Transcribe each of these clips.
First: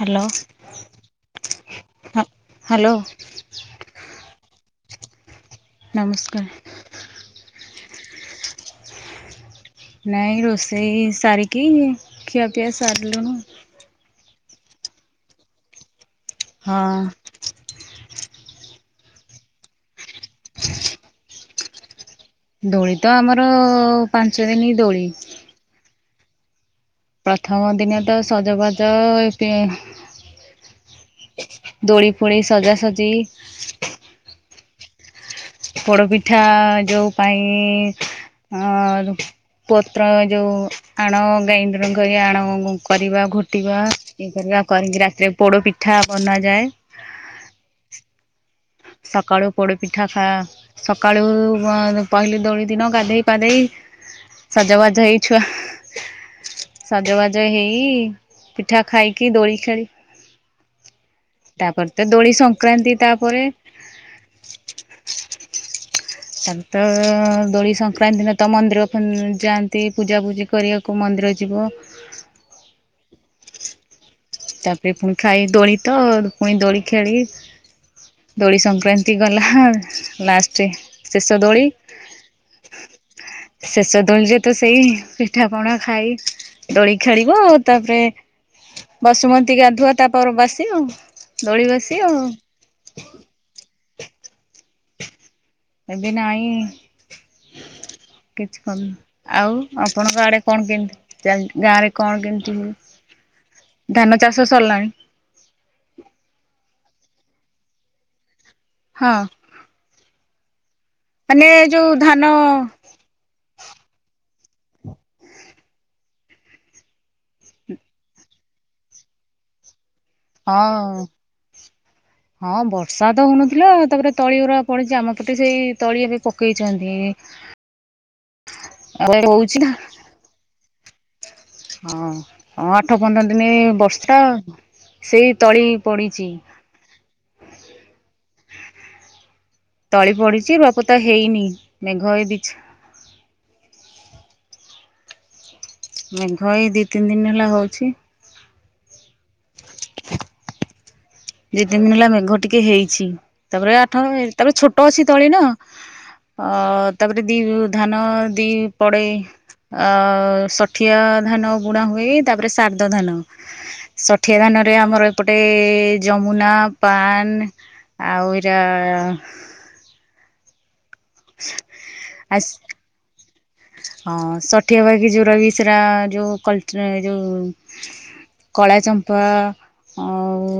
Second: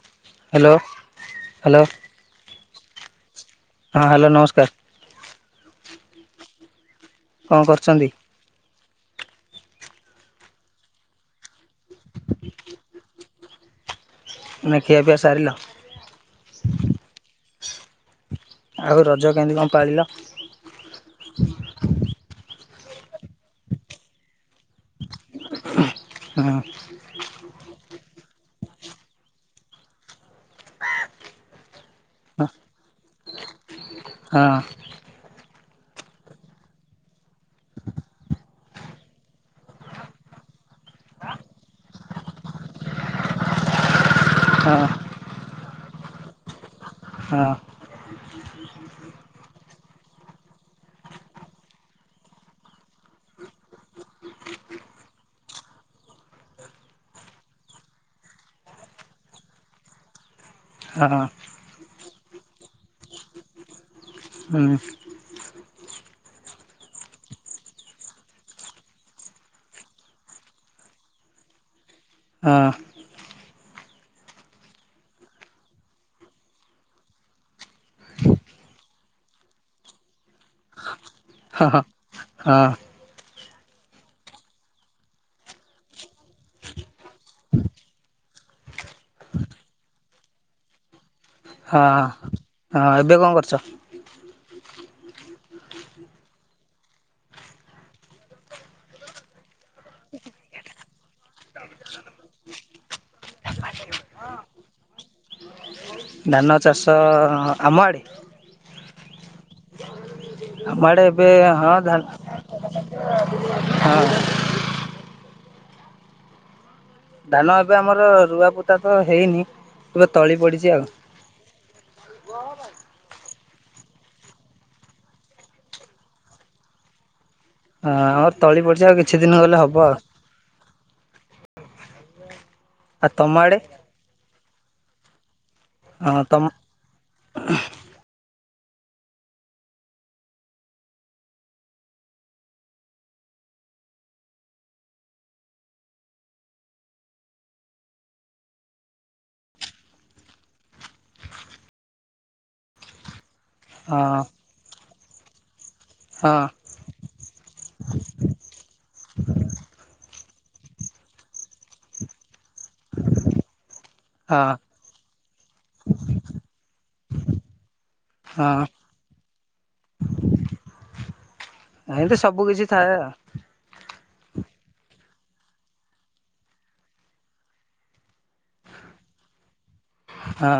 Hello hello hello ହଁ। Hello. ହଁ hello ନମସ୍କାର। ନମସ୍କାର। କଁ କରୁଚନ୍ତି। ନାଇଁ ରୋଷେଇ ସାର କି ଖିଆ ପିଆ ସାର ଲୁଣୁ। ଏଇନା ଖିଆ ପିଆ ସାରିଲ। ହଁ। ଆଉ ରଜ କେମିତି କଁ ପାଳିଲ। ଦୋଳି ତ ଆମର ପାଞ୍ଚ ଦିନି ଦୋଳି। ହଁ ହଁ। ପ୍ରଥମ ଦିନେ ତ ସଜବାଜ ଏତେ ଦୋଳି ଫୁଣି ସଜାସଜି ହଁ। ପୋଡପିଠା ଯୋଉ ପାଇଁ ଅଁ ପତ୍ର ଯୋଉ ଆଣ ଗ୍ରାଇଣ୍ଡର କରି ଆଣ କରିବା ଘୋଟିବା ଇଏ କରିବା। ଆଣ ହଁ କରିକି ରାତିରେ ପୋଡ ପିଠା ବନାଯାଏ। ହଁ। ସକାଳୁ ପୋଡ଼ ପିଠା ଖା ସକାଳୁ ପ ପହିଲି ଦୋଳି ଦିନ ଗାଧେଇ ପାଧେଇ ସଜବାଜ ହେଇଛୁଆ ସଜବାଜ ହେଇ ପିଠା ଖାଇକି ଦୋଳି ଖେଳି ହଁ ତାପରେ ତ ଦୋଳି ସଂକ୍ରାନ୍ତି ତାପରେ ହୁଁ ତାପରେ ତ ଦୋଳି ସଂକ୍ରାନ୍ତି ଦିନ ତ ମନ୍ଦିର ଫନ୍ ଯାଆନ୍ତି ପୂଜା ପୂଜି କରିବାକୁ ମନ୍ ମନ୍ଦିର ଯିବ। ହଁ। ତାପରେ ପୁଣି ଖାଇ ଦୋଳି ତ ପୁଣି ଦୋଳି ଖେଳି ଦୋଳି ସଂକ୍ରାନ୍ତି ଗଲା ଲାଷ୍ଟରେ ଶେଷ ହଁ ଦୋଳି। ହଁ। ଶେଷ ଦୋଳିରେ ତ ସେଇ ପିଠାପଣା ଖାଇ ଦୋଳି ଖେଳିବ ଆଉ ତାପରେ ବସୁମତି ଗାଧୁଆ ତାପରେ ବାସି ଆଉ ଦୋଳି ହଁ ବସି ଆଉ ହଁ ଏବେ କଁ କରୁଛ। ଏବେ ନାଇଁ [unintelligible] କିଛି କନ ଆଉ ଆପଣଙ୍କ ଆଡେ କଣ କେମିତି ଚାଲ ଗାଁରେ କଣ କେମିତି ସବୁ ହଁ ଧାନ ଚାଷ ସରିଲାଣି। ଧାନ ଚାଷ ଆମ ଆଡ଼େ? ହଁ। ଆମ ଆଡ଼େ ଏବେ ମାନେ ହଁ ଯୋଉ ଧାନ ହଁ। ଧାନ ଏବେ ଆମର ରୁଆ ପୋତା ତ ହେଇନି। ଏବେ ତଳି ପଡିଚି ଆଉ। ହଁ [unintelligible] ହଁ ବର୍ଷା ତ ହଉନଥିଲା ତାପରେ ତଳି ଗୁର ପଡିଚି। ଆମ ପଟେ ସେଇ ତଳି ଏବେ ପକେଇଛନ୍ତି। ଆ ଆମର ତଳି ପଡିଚି ଆଉ କିଛି ଦିନ ହଉଛି ଗଲେ ନା ହବ। ହଁ, ହଁ ଆଠ ଆଉ ପନ୍ଦର ତମ ଦିନେ ଆଡ଼େ ବର୍ଷା ସେଇ ତଳି ହଁ ପଡିଚି। ତମ [inaudible] ତଳି ପଡିଚି ରୁଆପୋତା ହେଇନି। ମେଘ ଏ ଦିଛା ମେଘ ଏ ଦିଇ ତିନି ଦିନ ହେଲା ହଉଛି। [inaudible] ଦି ତିନି ଦିନ ହେଲା ମେଘ ଟିକେ ହେଇଛି। ତାପରେ ଆଠ ହଁ ତାପରେ ଛୋଟ ଅଛି ତଳି ନା। ହଁ ଅ, ତାପରେ ଦି ଧାନ ଦି ପଡେ ଅ, ଷଠିଆ ଧାନ ବୁଣା ହୁଏ। ତାପରେ ସେ ଶାରଦ ଧାନ ଷଠିଆ ହଁ ଧାନ ରେ ଆମର ଏପଟେ ଯମୁନା, ପାନ୍ ଆଉ ଏରା ହଁ ଏମତି ତ ସବୁ ଆସ୍ କିଛି ଥାଏ ଆ,। ହଁ ଷଠିଆ ବାକି ଯୋଉରା ବି ସେରା ଯୋଉ କୋଲଟ୍ରେ ଏ ଯୋଉ କଳା ଚମ୍ପା ଆଉ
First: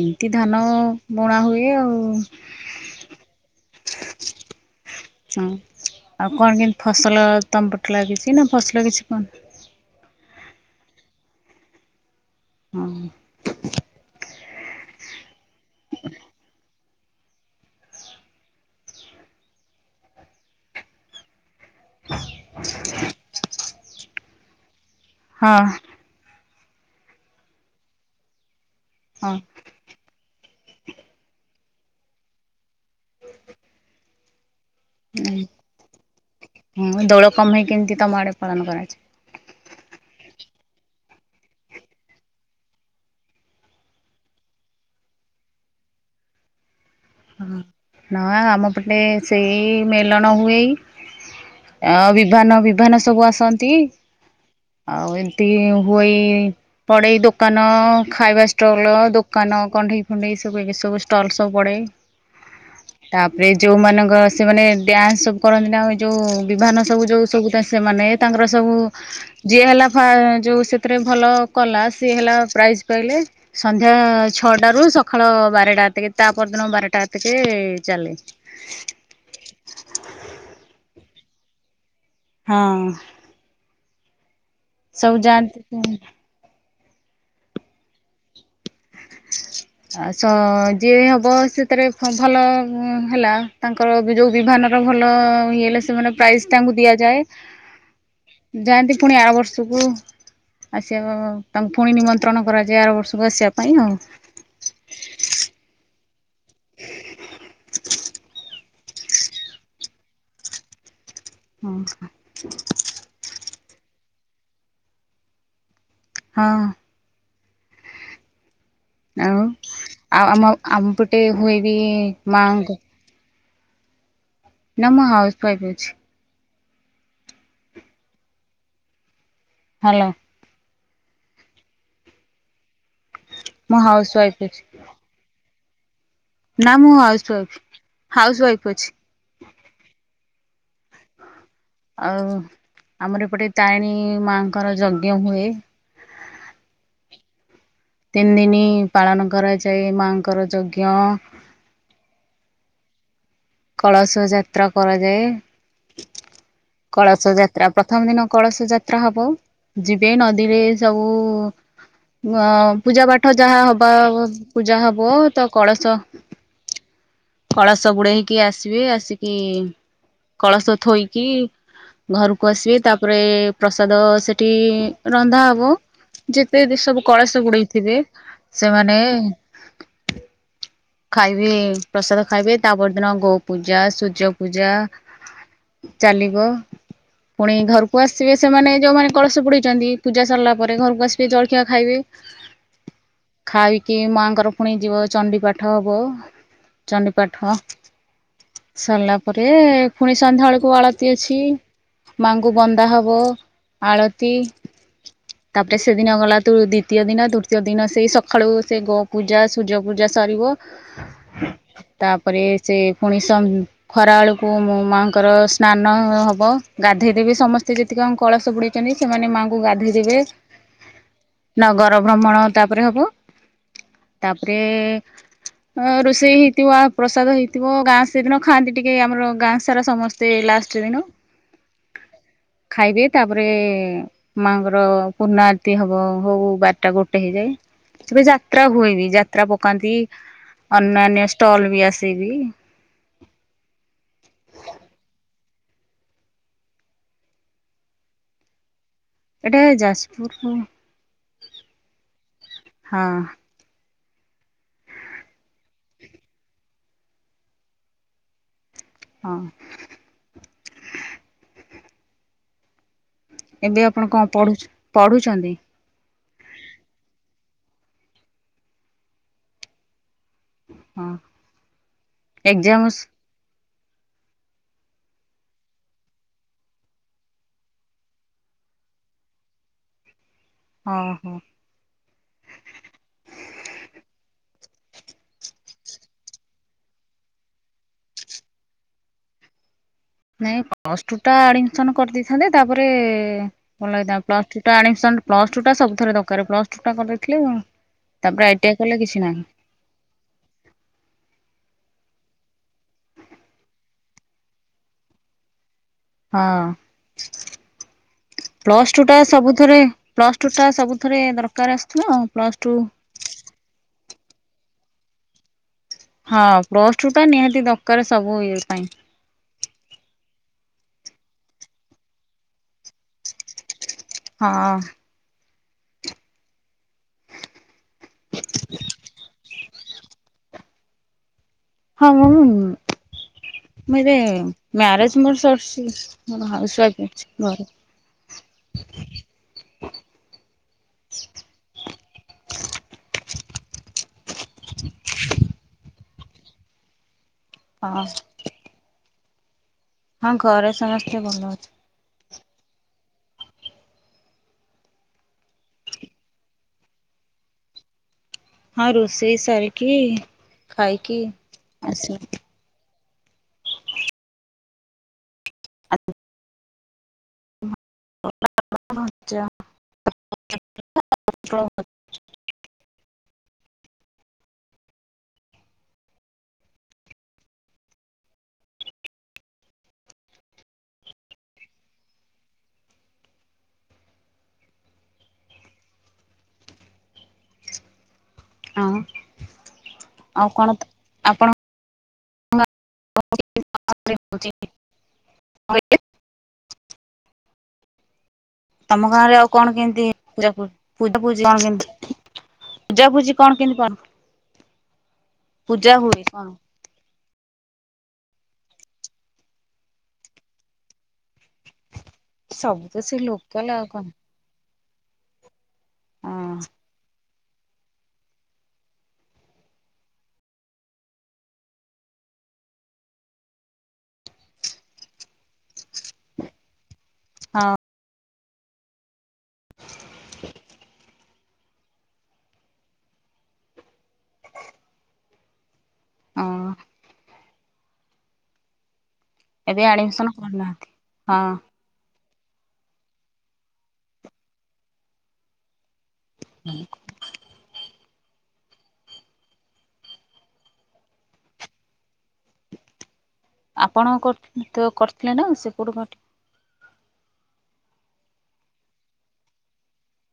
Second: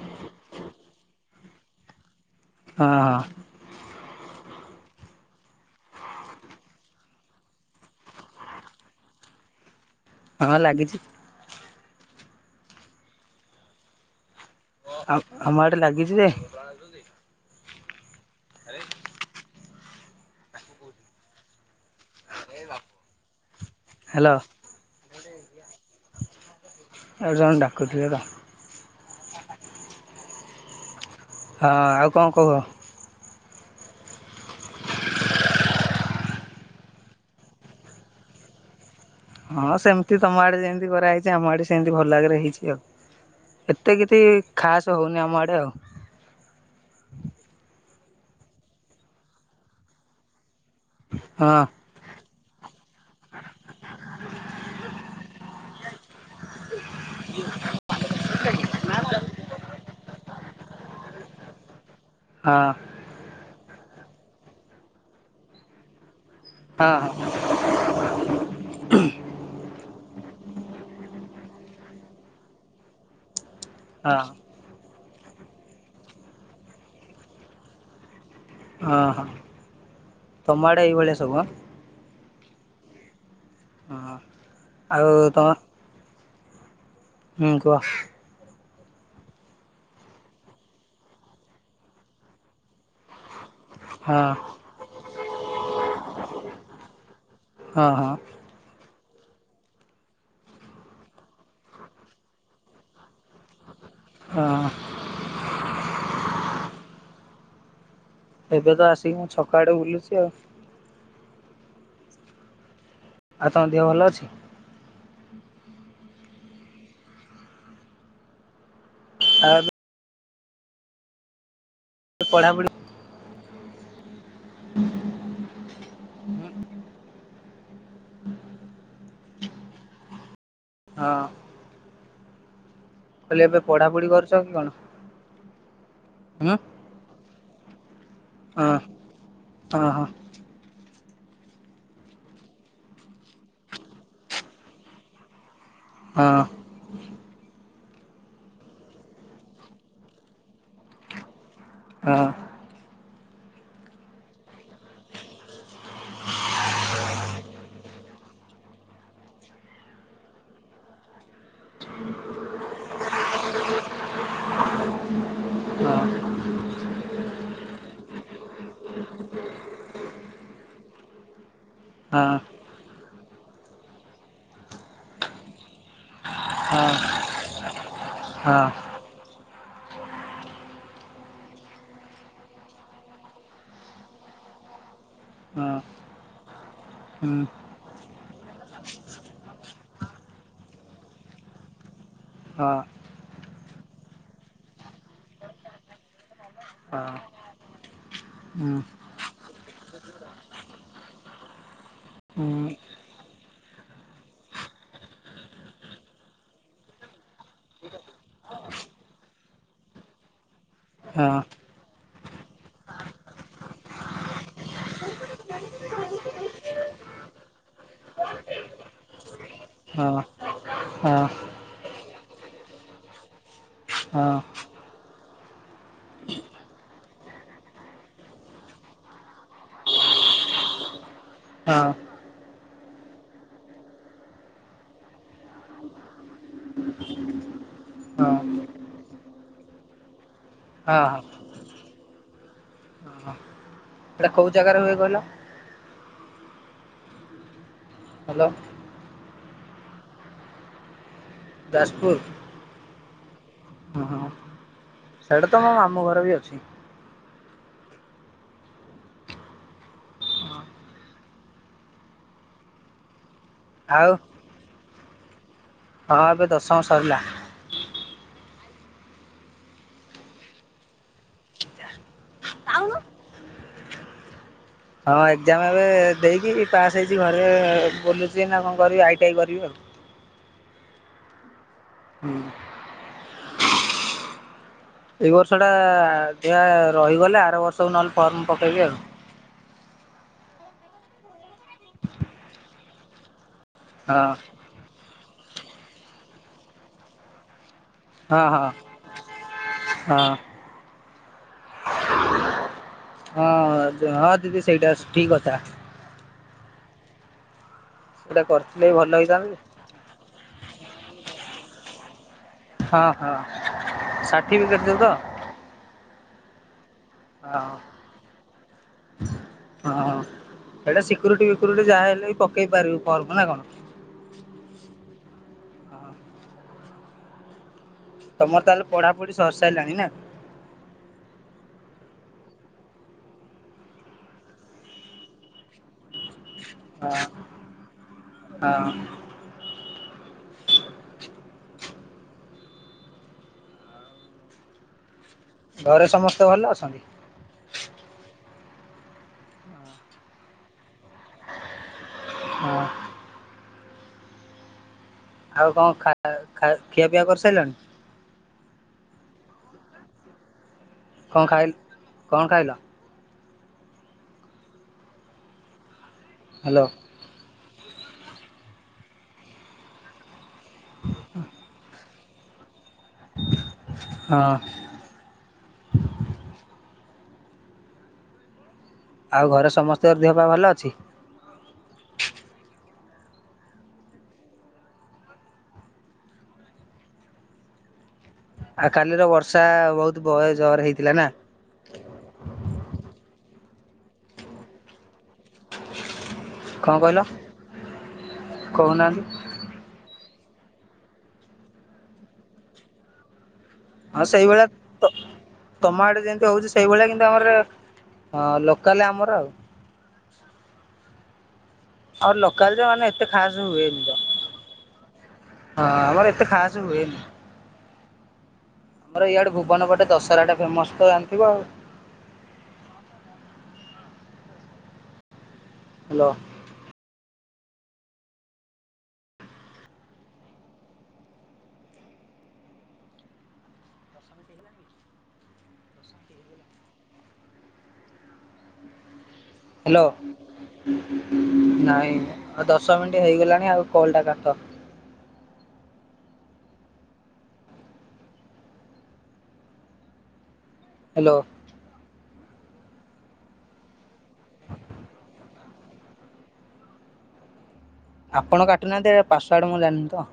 ଏମିତି ଧାନ ବୁଣା ହୁଏ ଆଉ। ହଁ, ହଁ। ହଁ। ଆଉ କଣ କେମତି ଫସଲ ତୋମ ପଟେ ଲାଗିଛି ନା? ଫସଲ କିଛି କନ ହଁ ଲାଗିଛି। ହଁ। ଆଉ ଆମ ଆଡେ ଲାଗିଛି ଯେ ଆରେ। ହ୍ୟାଲୋ। ହଁ। ଏ ଜଣ୍ ଡାକୁଥିଲେ ତ। ହଁ। ହଁ ଆଉ କଣ କୁହ? ଆଉ ହଁ ଦୋଳ କମେହି କେମତି ତୋମ ଆଡ଼େ ପାଳନ କରା ଅଛି? ହଁ ସେମିତି ତୋମ ଆଡେ ଯେମିତି କରାହେଇଚି ଆମ ଆଡେ ସେମତି ଭଲ ଆଗରେ ହେଇଛି ଆଉ। ଏତେ କିଛି ଖାସ୍ ହଉନି ଆମ ଆଡ଼େ ଆଉ। ହଁ ନା ଆମ ପଟେ ସେଇ ମେଲଣ ହୁଏ। ହଁ ଆଉ ବି ଭାନ ବିଭାନ ସବୁ ଆସନ୍ତି। ଆଉ ଏମିତି ହୁଏ। ପଡେ ଏଇ ଦୋକାନ ଖାଇବା ଷ୍ଟଲ୍ ଦୋକାନ କଣ୍ଢେଇ ଫଣ୍ଡେଇ ସ ସବୁ ଏକେ ସବୁ ଷ୍ଟଲ୍ ସବୁ ପଡେ। ହଁ ତାପରେ ଯୋଉମାନଙ୍କ ସେମାନେ ଡ୍ୟାନ୍ସ ସବୁ କରନ୍ତି ନା ଆଉ ଯୋଉ ବିିଭାନ ହଁ ସବୁ ଯୋଉ ସବୁ ତ ସେମାନେ ତାଙ୍କର ସବୁ ଯିଏ ହେଲା ଫା ଯୋଉ ସେଥିରେ ଭଲ କଲା ସି ହେଲା ପ୍ରାଇଜ ପାଇଲେ ସନ୍ଧ୍ୟା ହଁ ଛଅଟାରୁ ସଖାଳ ବାରଟାତିକି ତା ପରଦିନ ବାରଟାତିକେ ଚାଲେ ହଁ ହୋ ତମାଡ଼େ ଏଇବେଳିଆ ସବୁ ହଁ। ହଁ। ଆଉ ସବୁ ତମ ଜାଣିନ୍ତି ସେ ହୁଁ କହ? ଆଉ ଯିଏ ହବ, ସେଥିରେ ଭଲ ହେଲା। ତାଙ୍କର ହଁ ଯୋଉ ବିମାନାନର ଭଲ ଇଏ, ହେଲେ ସେମାନେ ପ୍ରାଇଜ ତାଙ୍କୁ ଦିଆଯାଏ। ହଁ ହଁ ଯାଆନ୍ତି ପୁଣି ଆ ବର୍ଷକୁ ଆସିବା ତାଙ୍କୁ ପୁଣି ନିମନ୍ତ୍ରଣ କରାଯାଏ, ଆର ବର୍ଷକୁ ଆସିବା ପାଇଁ ଆଉ। ହଁ। ଏବେ ତ ଆସିକି, ମୁଁ ଛକା ଆଡେ ବୁଲୁଛି ଆଉ। ହଁ। ଆଉ ତମଙ୍କ ଦେହ ଭଲ ଅଛି? ହଁ। ଆଉ ଆଉ ଆମ ଆମପଟେ ହୁଏବି ଏବେ ମାଙ୍କ ପଢ଼ାପଢ଼ି ନା ମୁଁ ହାଉସ୍ୱାଇଫ୍ ଅଛି। ହ୍ୟାଲୋ! ହଁ। କହିଲେ ଏବେ ମୁଁ ପଢାପଢି ହାଉସ କରୁଛ ୱାଇଫ୍ କି ଅଛି କଣ ହଁ ନା ମୁଁ ହାଉସ ୱାଇଫ ହାଉସ ହଁ ୱାଇଫ ଅଛି। ହଁ ଆଉ ଆମର ଏପଟେ ତାରିଣୀ ମାଙ୍କର ଯଜ୍ଞ ହୁଏ। ହଁ। ତିନି ଦିନି ପାଳନ କରାଯାଏ ମାଙ୍କର ଯଜ୍ଞ ହଁ। କଳସ ଯାତ୍ରା କରାଯାଏ। କଳସ ଯାତ୍ରା ପ୍ରଥମ ଦିନ କଳସ ଯାତ୍ରା ହବ। ଯିବେ ନଦୀରେ ସବୁ ଅ ପୂଜା ପାଠ ଯାହା ହବ ପୂଜା ହବ ତ କଳସ ହଁ କଳସ ବୁଡେଇକି ଆସିବେ ଆସିକି କଳସ ଥୋଇକି ହଁ ଘରକୁ ଆସିବେ ତାପରେ ପ୍ରସାଦ ସେଠି ରନ୍ଧା ହବ। ଯେତେ ବି ହଁ ସବୁ କଳସ ଗୁଡେଇଥିବେ ହଁ ହଁ ସେମାନେ [inaudible] ଖାଇବେ ପ୍ରସାଦ ଖାଇବେ ତାପରଦିନ ଗୋ ପୂଜା ସୂର୍ଯ୍ୟ ପୂଜା ଚାଲିବ। ହୁଁ ପୁଣି ଘରକୁ ଆସିବେ ସେମାନେ ଯୋଉମାନେ କଳସ ବୁଡ଼େଇଛନ୍ତି, ପୂଜା ସରିଲା ପରେ ଘରକୁ ଆସିବେ ଜଳଖିଆ ଖାଇବେ। ହଁ। ଖାଇକି ମାଆଙ୍କର ପୁଣି ଯିବ ଚଣ୍ଡି ପାଠ ହବ। ହଁ ଚଣ୍ଡିପାଠଂ ହୁଁ ସରିଲା ପରେ ପୁଣି ସନ୍ଧ୍ୟା ବେଳକୁ ଆଳତି ଅଛି। ମାଙ୍କୁ ହୁଁ ବନ୍ଦା ହବ ଆଳତି ତାପରେ ସେଦିନ ଗଲା ତୁ ଦ୍ଵିତୀୟ ଦିନ ତୃତୀୟ ଦିନ ସେଇ ସକାଳୁ ସେ ଗୋ ପୂଜା ସୂର୍ଯ୍ୟ ପୂଜା ସରିବ ହଁ ତାପରେ ସେ ପୁଣି ସ ଖରାବେଳକୁ ମୋ ମାଙ୍କର ସ୍ନାନ ହବ ଗାଧେଇ ଦେଵେ ସମସ୍ତେ ସେ ଯେତିକ ଆଙ୍କ କଳସ ବୁଡ଼େଇଛନ୍ତି ସେମାନେ ମାଆଙ୍କୁ ଗାଧେଇ ହଁ ଦେବେ। ହଁ ହଁ। ହଁ ନଗର ଭ୍ରମଣ ତାପରେ ହବ ହଁ ହଁ ତାପରେ ରୋଷେଇ ହେଇଥିବା ପ୍ରସାଦ ହେଇ ଥିବ ଗାଁ ସେଦିନ ଖାଆନ୍ତି ଟିକେ ଆମର ଗାଁ ସାରା ସମସ୍ତେ ଲାଷ୍ଟ ଦିନ [inaudible] ଖାଇବେ ତାପରେ ମାଙ୍କର ପୂର୍ଣ୍ଣ ଆରତି ହବ। ହଉ ହଉ ବାରଟା ଗୋଟେ ହେଇଯାଏ। ସେବେ ଯାତ୍ରା ହୁଏ ବି। ଯାତ୍ରା ପକାନ୍ତି ଅନ୍ୟାନ୍ୟ ଏଇଟା ଷ୍ଟଲ ବି ଆସେବି। ଏଟା କୋଉ ଜାଗାରେ ହୁଏ କହିଲ? ହ୍ୟାଲୋ। ଏଟା ଯାଜପୁରରୁ। ଯାଜପୁର୍। ହଁ। ସେଇଟା ତ ମୋ ମାମୁଁ ଘର ବି ଅଛି। ହଁ। ଏବେ ଆପଣ ଆଉ କଣ ପଢୁ ପଢୁଛନ୍ତି? ହଁ ଏବେ ଦଶମ ସରିଲା। ହଁ ଏଗ୍ଜାମ ହଁ ଏଜାମ ଏବେ ଦେଇକିରି ପାସ୍ ହେଇଛି। ଘରେ ବୁଲୁଛି ନା କଣ କରିବି ଆଇଟି ଆଇ କରିବି ଆଉ। [inaudible] ଅ ହୋ। ହୁଁ। ଏଇ ବର୍ଷ ଟା ଯା ରହିଗଲେ ଆର ବର୍ଷକୁ ନହେଲେ ଫର୍ମ ପକେଇବି ଆଉ। [inaudible] ନାଇଁ ପ୍ଲସଟୁ ଟା ଆଡମିସନ କରି ଦେଇଥାନ୍ତେ। ତାପରେ ଭଲ [unintelligible] ହଁ ପ୍ଲସ ଟୁ ଟା ପ୍ଲସ୍ ଟୁ ଟା ସବୁଥିରେ ଦକାରେ ପ୍ଲସ ଟୁ ଟା କରିଦେଇଥିଲେ ହଁ ତାପରେ ହଁ ଆଇଟିଆ କଲେ କିଛି ନାହିଁ। ହଁ ହଁ ହଁ ଦିଦି ସେଇଟା ଠିକ୍ କଥା। ହଁ। ସେଇଟା କରିଥିଲେ ପ୍ଲସ ଟୁ ଭଲ ଟା ହେଇଥାନ୍ତା ସବୁଥିରେ ପ୍ଲସ ଟୁ ଟା ସବୁଥିରେ ଦରକାର ଆସିଥିଲା ଆଉ। ହଁ ହଁ ଷାଠିଭିକେଟ ଟା ତ? ହଁ ପ୍ଲସଟୁ ଟା ହଁ ନିହାତି ଦକାରେ ସବୁ ଇଏ ପାଇଁ। ହଁ। ସେଇଟା ସିକ୍ୟୁରିଟି ଫିକୁରିଟି ଯାହାହେଲେ ବି ପକେଇ ପାରିବୁ। ଫର୍ମ ନା କଣ? ହଁ। ତମର ତାହେଲେ ପଢାପଢି ସରି ସାରିଲାଣି ନା? ହଁ [unintelligible] ମୁଁ ଏବେ ମ୍ୟାରେଜ ମୋର ସରିଛି। ମୁଁ ହାଉସ୍ ହଁ ସରିଯାଇଛି ଘରେ। ହଁ ଆଉ। ଘରେ ସମସ୍ତେ ଭଲ ଅଛନ୍ତି। ହଁ। ହଁ ଘରେ ସମସ୍ତେ ଭଲ ଅଛି। ହଁ। ଆଉ କଣ ଖା ଖା ଖିଆ ପିଆ କରି ସାରିଲଣି। ହଁ ରୋଷେଇ ସାରିକିି ଖାଇକି କଣ ଖାଇ ଆସିଲି। କଣ ଖାଇଲ? ଆ ହ୍ୟାଲୋ। [unintelligible] ହଁ। ଆଉ ଘରେ ସମସ୍ତଙ୍କ ଦେହ ପା ଭଲ ଅଛି। ହଁ ଆଉ କାଲିର ବର୍ଷା ବହୁତୁ ଆଉ ବହେ କଣ ଜୋରେ ହେଇଥିଲା ନା। ଆପଣଙ୍କ [unintelligible] କଣ କହିଲ? ତମ କହୁନାହାନ୍ତି? ଗାଁ ରେ ଆଉ କଣ କେମିତି ଜା ପୁର ପୂଜା ପୂଜି କଣ କେମତି ପୂଜା ପୂଜି କଣ କେମତି। ହଁ ସେଇଭଳିଆ ତ ପୂଜା ତମ ଆଡେ ହୁଏ କଣ? ଯେମତି ହଉଛି ସେଇଭଳିଆ କି ନ୍ତୁ ଆମର ହଁ ଲୋକାଲ ଆମର ଆଉ। ଆମର ଲୋକାଲ ଯେ ସବୁ ତ ମାନେ ସେ ଏତେ ଖାସ ଲୋକାଲ ଆଉ ହୁଏନି କଣ ତ। ହଁ ଆମର ଏତେ ହଁ ଖାସ ହୁଏନି। ଆମର ଇଆଡେ ଭୁବନ ପଟେ ଦଶହରା ଟା ଫେମସ ତ ଜାଣିଥିବ ଆଉ। ହା ଲୋ। ହଁ। ହଁ। ଏବେ ହାଲୋ ଆଡମିସନ କରିନାହାନ୍ତି ହଁ ନାଇଁ। ଆଉ ଦଶ ମିନିଟ ହେଇଗଲାଣି ଆଉ କଲ ଟା କାଟ। ହୁଁ। ହା ଲୋ। ଆପଣ କରିଥିଲେ ତ କରିଥିଲେ ନା ସେପଟୁ କାଟି। ଆପଣ କାଟୁନାହାନ୍ତି ଏଇଟା ପାସୱାର୍ଡ ମୁଁ ଜାନିନି ତ।